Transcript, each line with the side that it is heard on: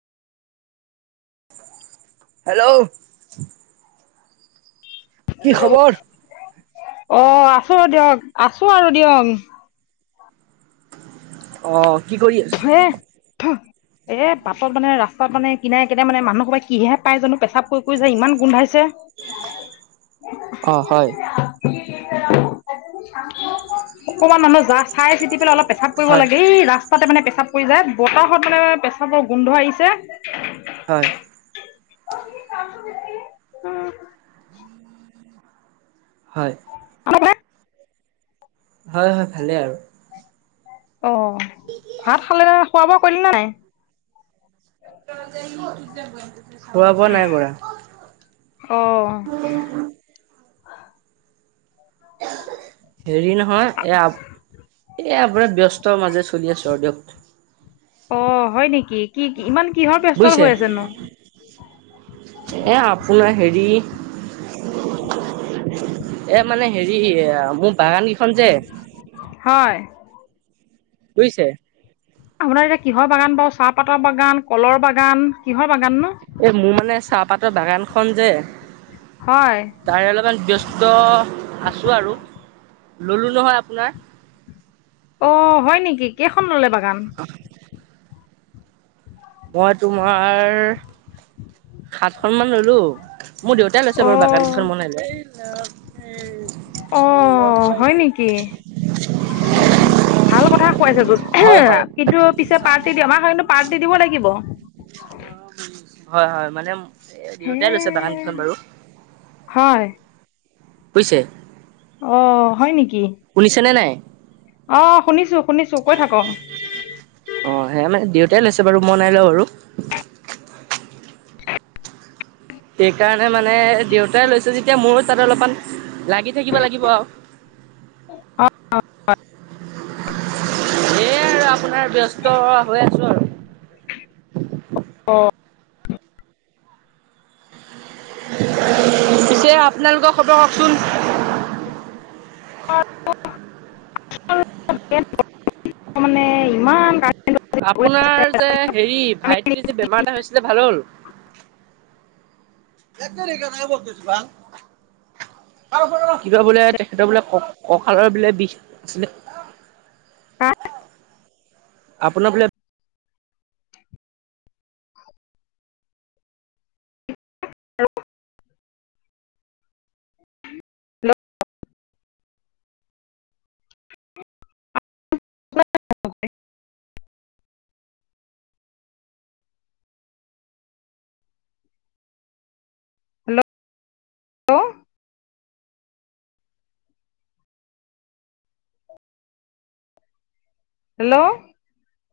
right: Hello কি খবৰ
left: অ আছো দিয়ক আছো আৰু দিয়ক
right: অ কি কৰি আছা
left: [inaudible] এ বাটত মানে ৰাস্তাত মানে কিনাই কনে মানে মানুহৰ পৰা কিহে পাই জানো পেচাব কৰি কৰিছে ইমান গোন্ধাইছে [inaudible]
right: অ হয়
left: অকমান মানুহ যা চাই চিতি পেলাই অলপ পেচাপ কৰিব
right: হয়
left: লাগে এই ৰাস্তাতে মানে পেচাব কৰি যায় বতাহত মানে পেচাবৰ গোন্ধ আহিছে
right: হয়
left: [unintelligible]
right: হয়
left: [unintelligible]
right: হয় হয় ভালেই আৰু
left: অ ভাত খালে ন খোৱা বোৱা কৰিলে নে নাই
right: খোৱা বোৱা নাই কৰা
left: অঁ
right: হেৰি নহয় এয়া এয়া বোৰে ব্যস্ত মাজে চলি আছো আৰু দিয়ক
left: অ হয় নেকি কি কি ইমান কিহৰ ব্যস্ত
right: বুজিছে
left: হৈ আছে নো
right: এ আপোনাৰ হেৰি এ মানে হেৰি মোৰ বাগান কেইখন যে
left: হয়
right: বুজিছে
left: আপোনাৰ এতিয়া কিহৰ বাগান বাৰু চাহপাতৰ বাগান, কলৰ বাগান, কিহৰ বাগান ন
right: এ মোৰ মানে চাহপাতৰ বাগানখন যে
left: হয়
right: তাৰে অলপমান ব্যস্ত আছোঁ আৰু। ল'লোঁ নহয় আপোনাৰ।
left: অ' হয় নেকি? কেইখন ল'লে বাগান?
right: [inaudible] মই তোমাৰ সাতখন মান ল'লোঁ, মোৰ দেউতাই
left: অ
right: লৈছে বাৰু বাগানকেইখন মই নাই লোৱা।
left: অ' হয় নেকি? ভাল কথা খুৱাইছেচোন
right: হয় হয়
left: কিন্তু পিছে পাৰ্টি দিয়া হয় [unintelligible] পাৰ্টি দিব লাগিব।
right: হয় হয়, মানে
left: হে
right: দেউতাই লৈছে বাগানকেইখন বাৰু।
left: হয়।
right: বুজিছে?
left: অ', হয় নেকি?
right: শুনিছেনে নাই?
left: অ' শুনিছোঁ, শুনিছোঁ, কৈ থাকক।
right: অ' সেয়া মানে দেউতাই লৈছে বাৰু, মই নাই লোৱা বাৰু। সেই কাৰণে মানে দেউতাই লৈছে যেতিয়া মইও তাত অলপমান লাগি থাকিব লাগিব আৰু।
left: [unintelligible]
right: সেয়াই আৰু আপোনাৰ ব্যস্ত হৈ আছোঁ আৰু।
left: অ'।
right: পিছে আপোনালোকৰ খবৰ কওকচোন।
left: [unintelligible] মানে ইমান
right: আপোনাৰ যে হেৰি ভাইটিৰ যে বেমাৰ এটা হৈছিলে ভাল হ'ল? [unintelligible] কিবা বোলে তেখেতৰ বোলে ক-কঁকালৰ বোলে বিষ হৈছিলে।
left: হা?
right: আপোনাৰ বোলে
left: [unintelligible] হেল্ল' [unintelligible] [inaudible] হেল্ল', [unintelligible] হেল্ল'।